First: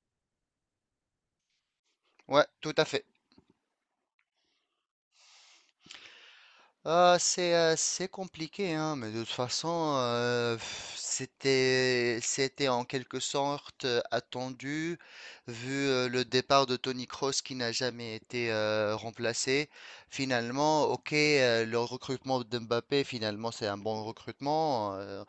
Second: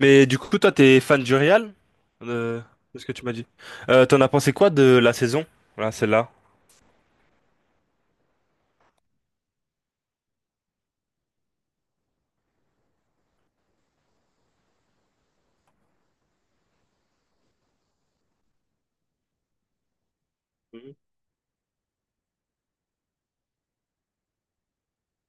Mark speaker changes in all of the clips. Speaker 1: Mais du coup, toi, t'es fan du Real?
Speaker 2: Ouais,
Speaker 1: Euh,
Speaker 2: tout à
Speaker 1: c'est
Speaker 2: fait.
Speaker 1: ce que tu m'as dit. T'en as pensé quoi de la saison? Voilà, celle-là.
Speaker 2: Ah, c'est compliqué, hein, mais de toute façon, c'était en quelque sorte attendu, vu le départ de Tony Kroos qui n'a jamais été remplacé. Finalement, ok, le recrutement de Mbappé, finalement, c'est un bon recrutement,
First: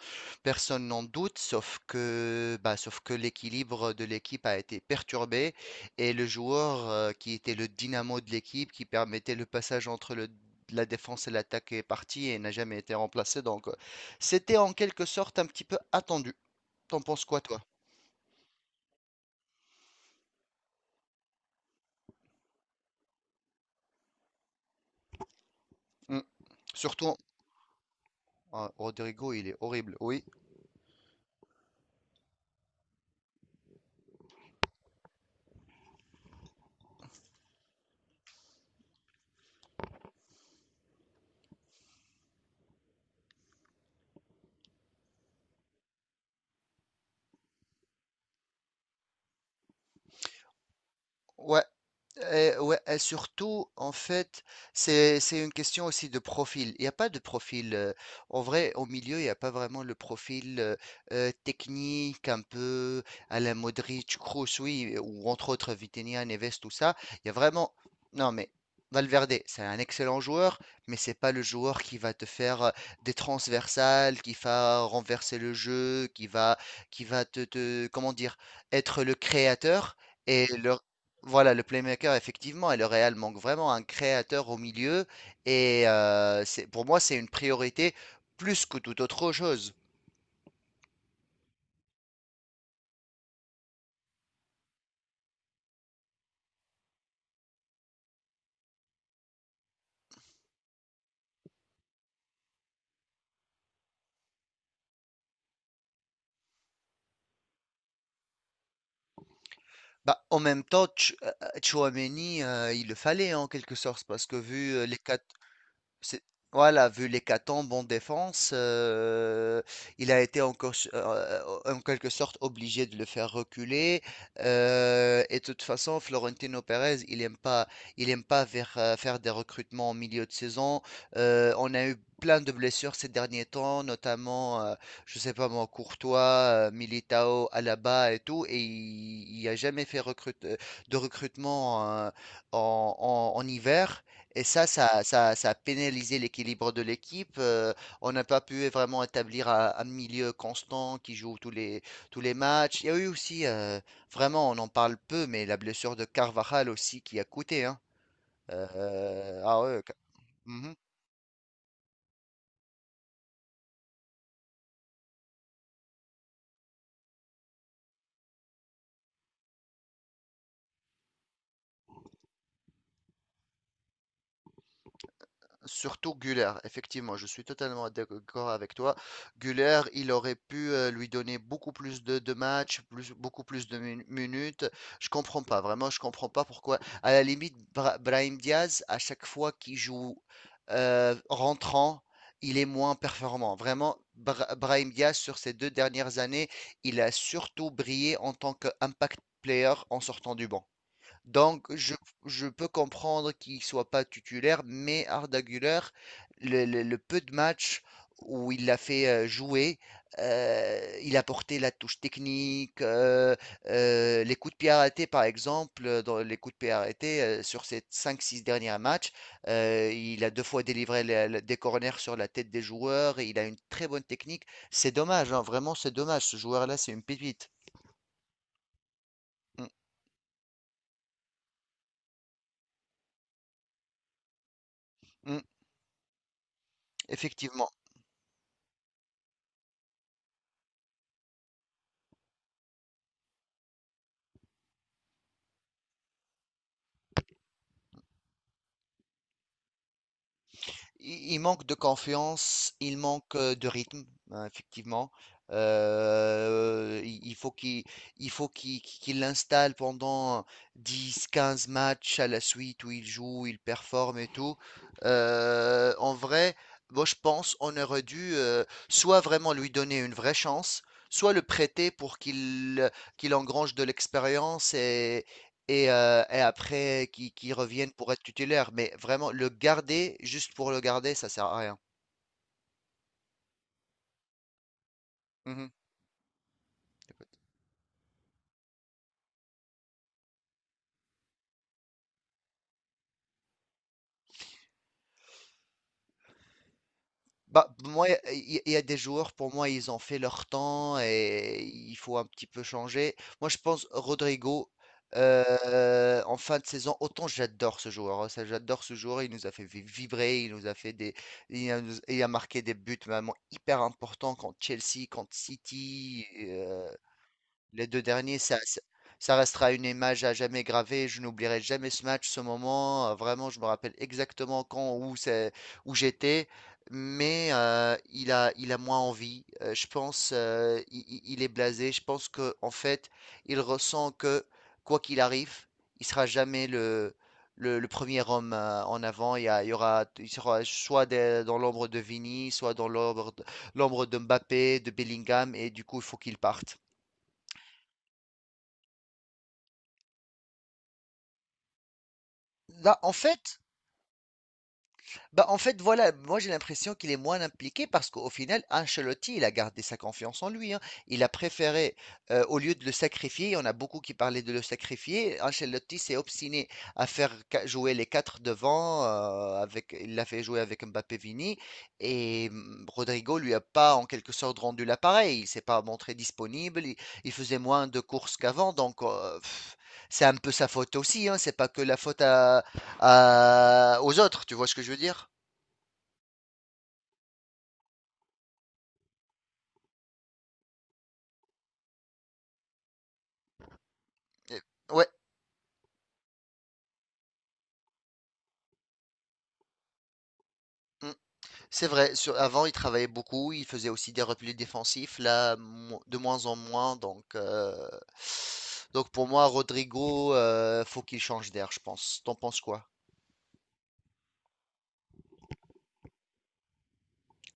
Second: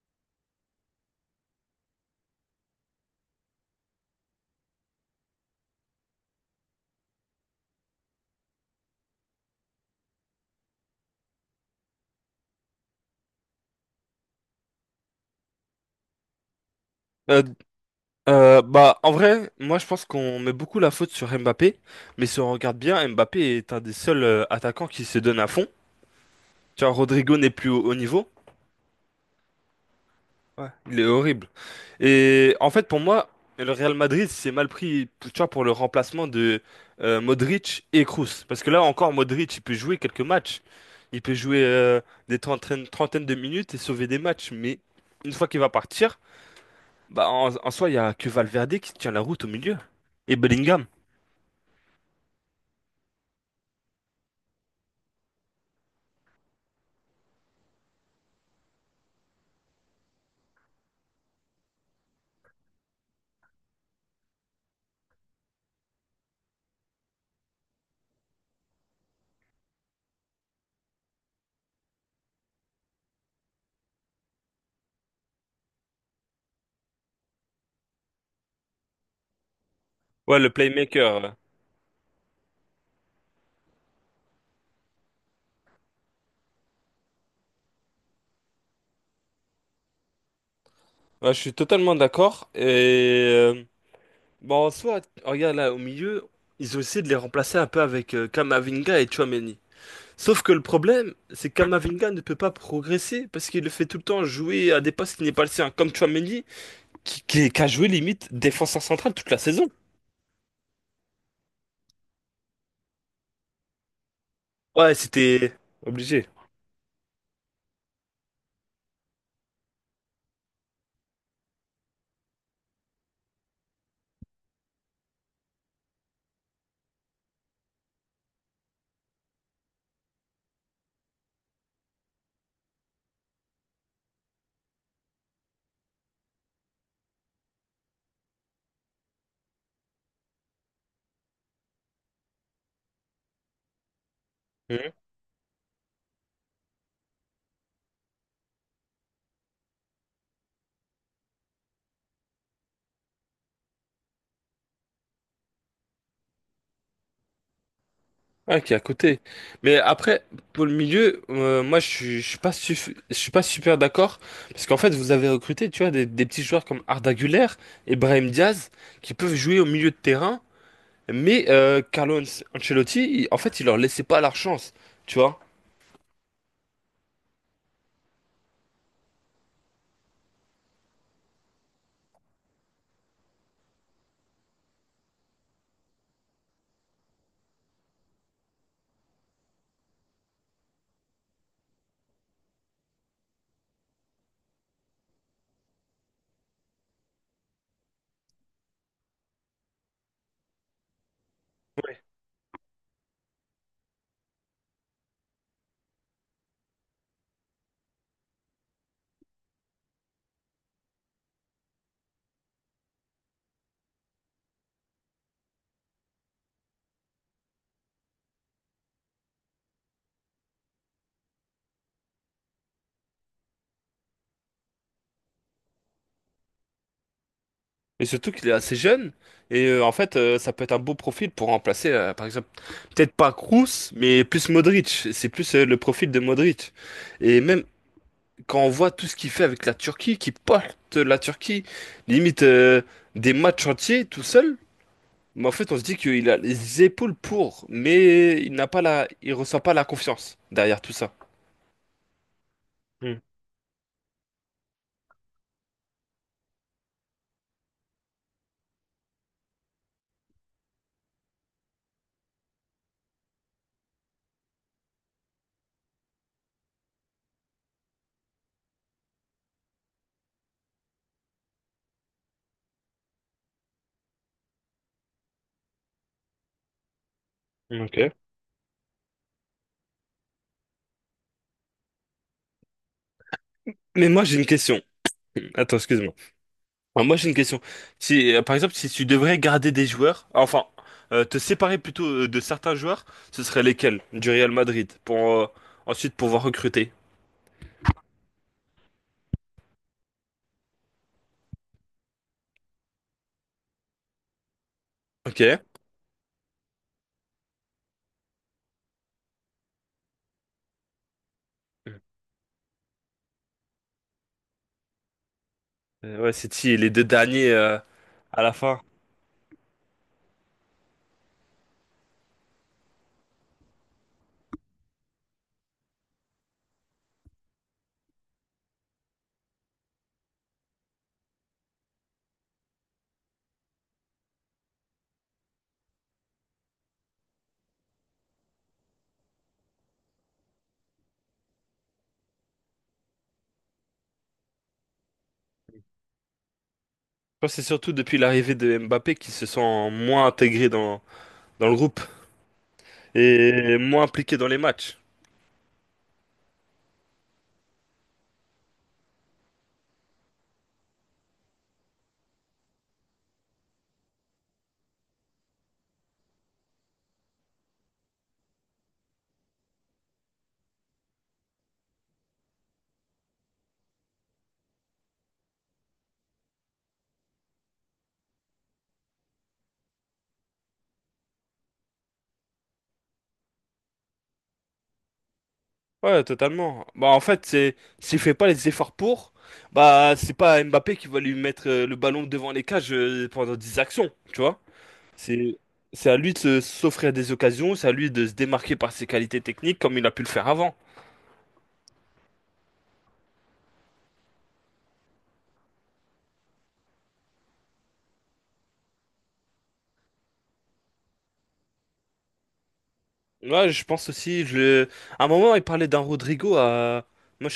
Speaker 2: personne n'en doute, sauf que l'équilibre de l'équipe a été perturbé. Et le joueur qui était le dynamo de l'équipe, qui permettait le passage entre le la défense et l'attaque est partie et n'a jamais été remplacée. Donc, c'était en quelque sorte un petit peu attendu. T'en penses quoi,
Speaker 1: Euh,
Speaker 2: toi?
Speaker 1: En vrai, moi, je pense qu'on met beaucoup la faute sur Mbappé. Mais si on regarde bien, Mbappé est un des seuls attaquants qui se donne à fond.
Speaker 2: Mm.
Speaker 1: Tu vois,
Speaker 2: Surtout,
Speaker 1: Rodrigo n'est plus au haut niveau.
Speaker 2: Rodrigo, il est horrible. Oui,
Speaker 1: Ouais. Il est horrible. Et en fait, pour moi, le Real Madrid s'est mal pris, tu vois, pour le remplacement de Modric et Kroos. Parce que là encore, Modric, il peut jouer quelques matchs. Il peut jouer des trentaines, trentaines de minutes et sauver des matchs. Mais une fois qu'il va partir, bah en soi, il y a que Valverde qui tient la route au milieu. Et Bellingham.
Speaker 2: ouais. Et, ouais, et surtout, en fait, c'est une question aussi de profil. Il n'y a pas de profil. En vrai, au milieu, il n'y a pas vraiment le profil technique, un peu à la Modric, Kroos, oui, ou entre autres Vitinha, Neves, tout ça. Il y a vraiment. Non, mais Valverde, c'est un excellent joueur, mais c'est pas le joueur qui va te faire des transversales, qui va renverser le jeu, qui va te, comment dire, être le créateur.
Speaker 1: Ouais,
Speaker 2: Et
Speaker 1: le
Speaker 2: le,
Speaker 1: playmaker. Ouais.
Speaker 2: voilà, le playmaker, effectivement, et le Real manque vraiment un créateur au milieu. Et c'est, pour moi, c'est une priorité plus que toute autre chose.
Speaker 1: Ouais, je suis totalement d'accord. Et bon, en soi, regarde là, au milieu, ils ont essayé de les remplacer un peu avec Camavinga et Tchouaméni. Sauf que le problème, c'est que Kamavinga ne peut pas progresser parce qu'il le fait tout le temps jouer à des postes qui n'est pas le sien, comme Tchouaméni, qui a joué limite défenseur central toute la saison.
Speaker 2: Bah, en même temps, Tchouaméni, il le fallait en quelque sorte, parce que vu
Speaker 1: Ouais, c'était
Speaker 2: C'est
Speaker 1: obligé.
Speaker 2: voilà, vu l'hécatombe en défense, il a été encore s en quelque sorte obligé de le faire reculer, et de toute façon, Florentino Pérez, il aime pas faire des recrutements en milieu de saison. On a eu plein de blessures ces derniers temps, notamment, je sais pas moi, Courtois, Militao, Alaba et tout et il a jamais fait recrute de recrutement, en hiver. Et ça,
Speaker 1: Mhm.
Speaker 2: ça, ça, ça a pénalisé l'équilibre de l'équipe. On n'a pas pu vraiment établir un milieu constant qui joue tous les matchs. Il y a eu aussi, vraiment, on en parle peu, mais la blessure de Carvajal aussi qui a coûté, hein.
Speaker 1: Ouais, qui est à côté.
Speaker 2: Ah
Speaker 1: Mais
Speaker 2: ouais.
Speaker 1: après, pour le
Speaker 2: Mhm.
Speaker 1: milieu, moi, je suis pas super d'accord parce qu'en fait, vous avez recruté, tu vois, des petits joueurs comme Arda Güler et Brahim Diaz qui peuvent jouer au milieu de terrain, mais Carlo Ancelotti, en fait, il leur laissait pas leur chance, tu vois.
Speaker 2: Surtout Güler, effectivement, je suis totalement d'accord avec toi. Güler, il aurait pu lui donner beaucoup plus de matchs, plus, beaucoup plus de minutes. Je comprends pas, vraiment, je comprends pas pourquoi. À la limite, Brahim Diaz, à chaque fois qu'il joue rentrant, il est moins performant. Vraiment, Brahim Diaz, sur ces deux dernières années, il a surtout brillé en tant qu'impact player en sortant du banc. Donc, je peux comprendre qu'il soit pas titulaire, mais Arda Güler, le peu de matchs où il l'a fait jouer, il a porté la touche technique, les coups de pied arrêtés, par exemple, dans les coups de pied arrêtés, sur ces cinq six derniers matchs, il a deux fois délivré des corners sur la tête des joueurs, et il a une très bonne technique. C'est dommage, hein, vraiment, c'est dommage. Ce joueur-là, c'est une pépite.
Speaker 1: Et surtout qu'il est assez jeune.
Speaker 2: Mm,
Speaker 1: Et en fait, ça peut être un beau profil pour remplacer, par exemple, peut-être pas Kroos, mais plus Modric. C'est
Speaker 2: mm,
Speaker 1: plus le profil de Modric. Et même
Speaker 2: effectivement.
Speaker 1: quand on voit tout ce qu'il fait avec la Turquie, qui porte la Turquie, limite des matchs entiers tout seul, mais en fait, on se dit qu'il a les épaules pour, mais il n'a pas la, il ressent pas la confiance derrière tout ça.
Speaker 2: Il manque de confiance, il
Speaker 1: Hmm,
Speaker 2: manque de rythme, hein, effectivement. Euh, il il faut qu'il il faut qu'il l'installe pendant dix quinze matchs à la suite où il joue, il performe et tout. En vrai, moi je pense on aurait dû soit vraiment lui donner une vraie chance, soit le prêter pour qu'il engrange de l'expérience et après qui reviennent pour
Speaker 1: ok.
Speaker 2: être titulaires. Mais vraiment, le garder juste pour le garder, ça sert à rien.
Speaker 1: Mais moi, j'ai une question.
Speaker 2: Mhm.
Speaker 1: Attends, excuse-moi. Enfin, moi, j'ai une question. Si, par exemple, si tu devrais garder des joueurs, enfin, te séparer plutôt de certains joueurs, ce seraient lesquels du Real Madrid pour ensuite pouvoir recruter.
Speaker 2: Bah, moi, il y a des joueurs, pour moi, ils ont fait leur temps et il faut un petit peu changer. Moi, je pense Rodrigo,
Speaker 1: Ok.
Speaker 2: en fin de saison, autant j'adore ce joueur, hein, ça, j'adore ce joueur. Il nous a fait vibrer, il nous a fait des, il a, nous- il a marqué des buts vraiment hyper importants contre Chelsea, contre City.
Speaker 1: Ouais, c'est si les deux derniers
Speaker 2: Les 2 derniers,
Speaker 1: à la
Speaker 2: ça ça
Speaker 1: fin.
Speaker 2: ça restera une image à jamais gravée. Je n'oublierai jamais ce match, ce moment. Vraiment, je me rappelle exactement quand, où c'est, où j'étais. Mais il a moins envie. Je pense, il est blasé. Je pense que, en fait, il ressent que quoi qu'il arrive, il sera jamais le premier homme en avant. Il y aura, il sera soit dans l'ombre de Vini, soit dans l'ombre, l'ombre de Mbappé, de Bellingham, et du coup, il faut qu'il parte.
Speaker 1: Je pense que c'est surtout depuis l'arrivée de Mbappé qu'ils se sont moins intégrés dans, dans le groupe
Speaker 2: Là, en fait,
Speaker 1: et moins impliqués dans les matchs.
Speaker 2: bah, en fait, voilà, moi j'ai l'impression qu'il est moins impliqué parce qu'au final, Ancelotti, il a gardé sa confiance en lui, hein. Il a préféré, au lieu de le sacrifier, on a beaucoup qui parlaient de le sacrifier. Ancelotti s'est obstiné à faire jouer les quatre devant, il l'a fait jouer avec Mbappé Vini, et Rodrigo lui a pas en quelque sorte rendu l'appareil. Il s'est pas montré disponible, il faisait moins de courses qu'avant, donc c'est un peu sa faute aussi, hein. C'est pas que la faute à aux autres, tu vois ce que je veux dire?
Speaker 1: Ouais, totalement. Bah, en fait, c'est s'il fait pas les efforts pour, bah, c'est pas Mbappé qui va lui mettre le ballon devant les cages pendant 10 actions, tu vois.
Speaker 2: Et- Ouais,
Speaker 1: C'est c'est à lui de s'offrir des occasions, c'est à lui de se démarquer par ses qualités techniques comme il a pu le faire avant.
Speaker 2: mm, c'est vrai. Avant, il travaillait beaucoup, il faisait aussi des replis défensifs, là, de moins en moins. Donc, pour moi, Rodrigo, faut qu'il change d'air, je pense. T'en penses quoi?
Speaker 1: Ouais, je pense aussi, je... à un moment, il parlait d'un Rodrigo à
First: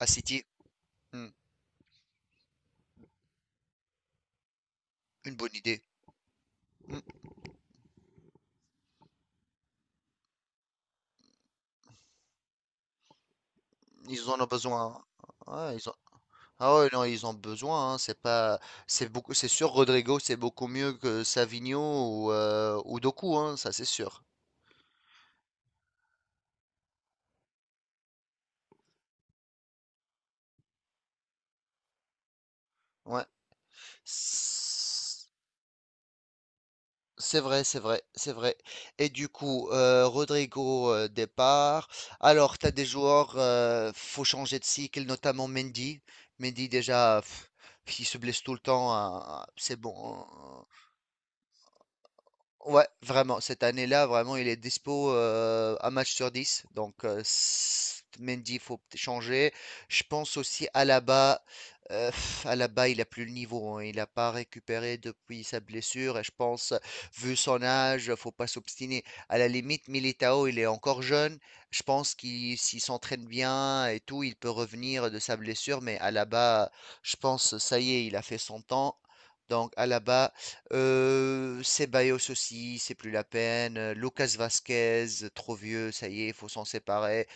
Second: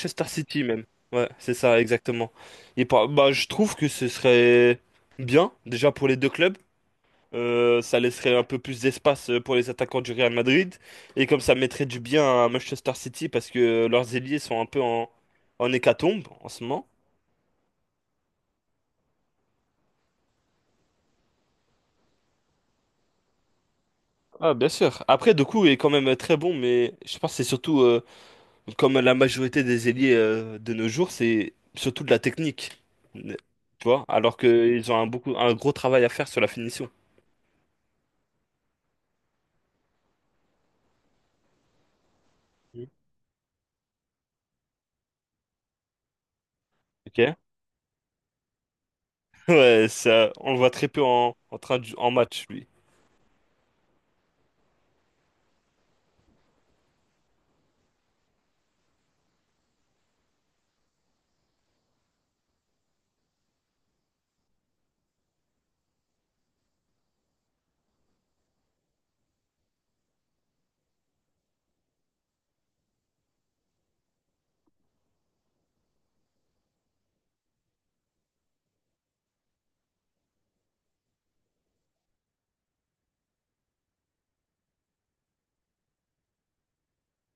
Speaker 2: À City?
Speaker 1: City même. Ouais,
Speaker 2: Mm,
Speaker 1: c'est ça, exactement. Et bah, je trouve que ce serait
Speaker 2: une
Speaker 1: bien,
Speaker 2: bonne idée.
Speaker 1: déjà pour les deux clubs.
Speaker 2: Mm,
Speaker 1: Ça laisserait un peu plus d'espace pour les attaquants du Real Madrid. Et comme ça mettrait du bien à Manchester City parce que leurs
Speaker 2: ils en
Speaker 1: ailiers
Speaker 2: ont
Speaker 1: sont un peu
Speaker 2: besoin, hein.
Speaker 1: en
Speaker 2: Ouais, ils ont...
Speaker 1: hécatombe en ce
Speaker 2: Ah
Speaker 1: moment.
Speaker 2: ouais, non, ils ont besoin, hein. C'est pas, c'est beaucoup, c'est sûr. Rodrigo, c'est beaucoup mieux que Savigno ou Doku, hein, ça c'est sûr.
Speaker 1: Ah, bien sûr. Après, Doku est quand même très bon, mais je pense que c'est surtout, comme la majorité des ailiers de nos jours, c'est surtout de la technique.
Speaker 2: Ouais.
Speaker 1: Tu vois? Alors qu'ils ont un gros travail à faire sur la finition.
Speaker 2: C'est vrai, c'est vrai, c'est vrai. Et du coup, Rodrigo départ. Alors, tu as des
Speaker 1: Mhm.
Speaker 2: joueurs, faut changer de cycle, notamment Mendy. Mendy déjà,
Speaker 1: Ok?
Speaker 2: il se blesse tout le temps, hein, c'est
Speaker 1: Ouais,
Speaker 2: bon,
Speaker 1: ça, on le
Speaker 2: hein.
Speaker 1: voit très peu en en match, lui.
Speaker 2: Ouais, vraiment, cette année-là, vraiment, il est dispo un match sur dix. Donc, Mendy, il faut peut-être changer. Je pense aussi à Alaba. Alaba, il n'a plus le niveau, hein. Il n'a pas récupéré depuis sa blessure. Et je pense, vu son âge, faut pas s'obstiner. À la limite, Militao, il est encore jeune. Je pense qu'il s'il s'entraîne bien et tout, il peut revenir de sa blessure. Mais Alaba, je pense, ça y est, il a fait son temps. Donc, Alaba. Ceballos aussi, c'est plus la peine, Lucas Vasquez, trop vieux, ça y est, il faut s'en séparer,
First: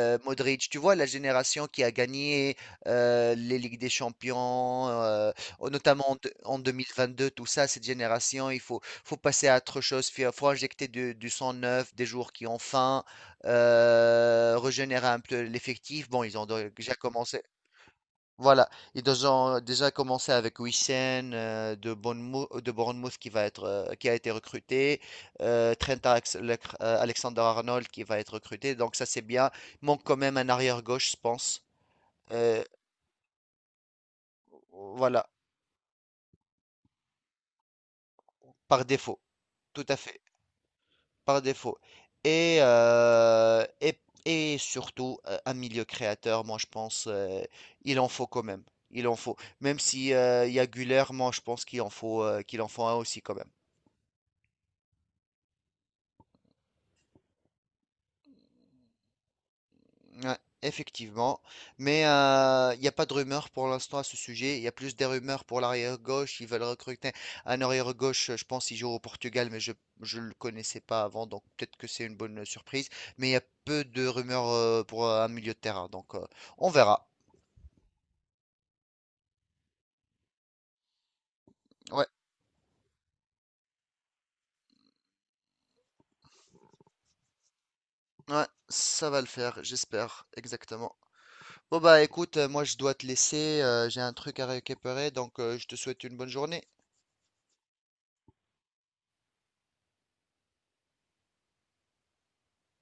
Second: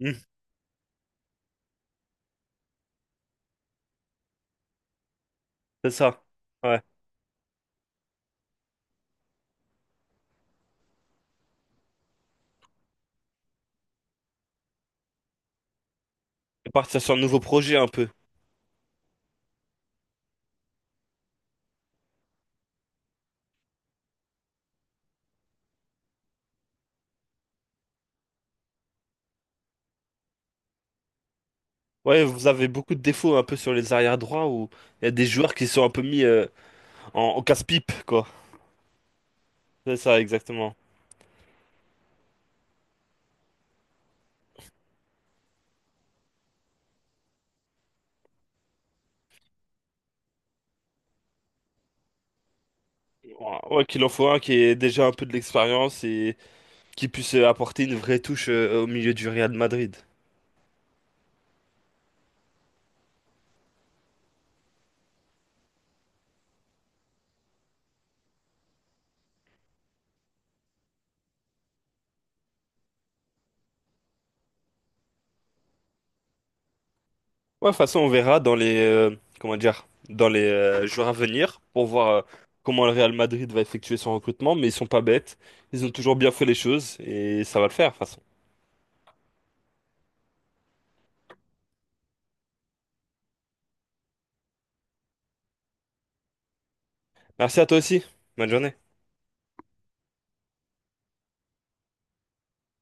Speaker 1: Hmm,
Speaker 2: Modric, tu vois la génération qui a gagné, les ligues des champions, oh
Speaker 1: c'est
Speaker 2: notamment
Speaker 1: ça.
Speaker 2: en
Speaker 1: Ouais.
Speaker 2: 2022, tout ça, cette génération, il faut passer à autre chose, fi faut injecter du sang neuf, des joueurs qui ont faim, régénérer un peu l'effectif. Bon, ils ont
Speaker 1: Et
Speaker 2: déjà
Speaker 1: partir sur un nouveau
Speaker 2: commencé
Speaker 1: projet un peu.
Speaker 2: voilà, ils ont déjà commencé avec Wissem de Bournemouth qui va être, qui a été recruté, Trent Alexander-Arnold qui va être recruté, donc ça c'est bien. Il manque quand même un arrière-gauche, je pense.
Speaker 1: Ouais, vous
Speaker 2: Euh,
Speaker 1: avez beaucoup de défauts un peu sur les arrières droits où il y a des
Speaker 2: voilà,
Speaker 1: joueurs qui sont un peu mis en casse-pipe, quoi.
Speaker 2: par défaut, tout à
Speaker 1: C'est
Speaker 2: fait,
Speaker 1: ça, exactement.
Speaker 2: par défaut. Et, euh, et, et, surtout, un milieu créateur, moi je pense, il en faut quand même. Il en faut. Même si il y a Güler, moi je pense qu'il en faut un aussi quand même.
Speaker 1: Ouais, ouais, qu'il en faut un qui ait déjà un peu de l'expérience et qui puisse apporter une vraie touche au milieu du Real Madrid.
Speaker 2: Ouais, effectivement. Mais il n'y a pas de rumeur pour l'instant à ce sujet. Il y a plus des rumeurs pour l'arrière-gauche. Ils veulent recruter un arrière-gauche, je pense, il joue au Portugal, mais je ne le connaissais pas avant, donc peut-être que c'est une bonne surprise. Mais il y a peu de rumeurs pour un milieu de terrain, donc on verra.
Speaker 1: Ouais, de toute façon, on verra dans les, comment dire, dans les jours à venir pour
Speaker 2: Ouais,
Speaker 1: voir comment le Real Madrid va effectuer son recrutement, mais ils sont pas bêtes. Ils ont toujours bien fait les choses et ça va le faire, de toute façon.
Speaker 2: ouais, ça va le faire, j'espère, exactement. Bon bah écoute, moi je dois te laisser, j'ai un truc à récupérer, donc je te souhaite une bonne journée.
Speaker 1: Merci à toi aussi. Bonne journée.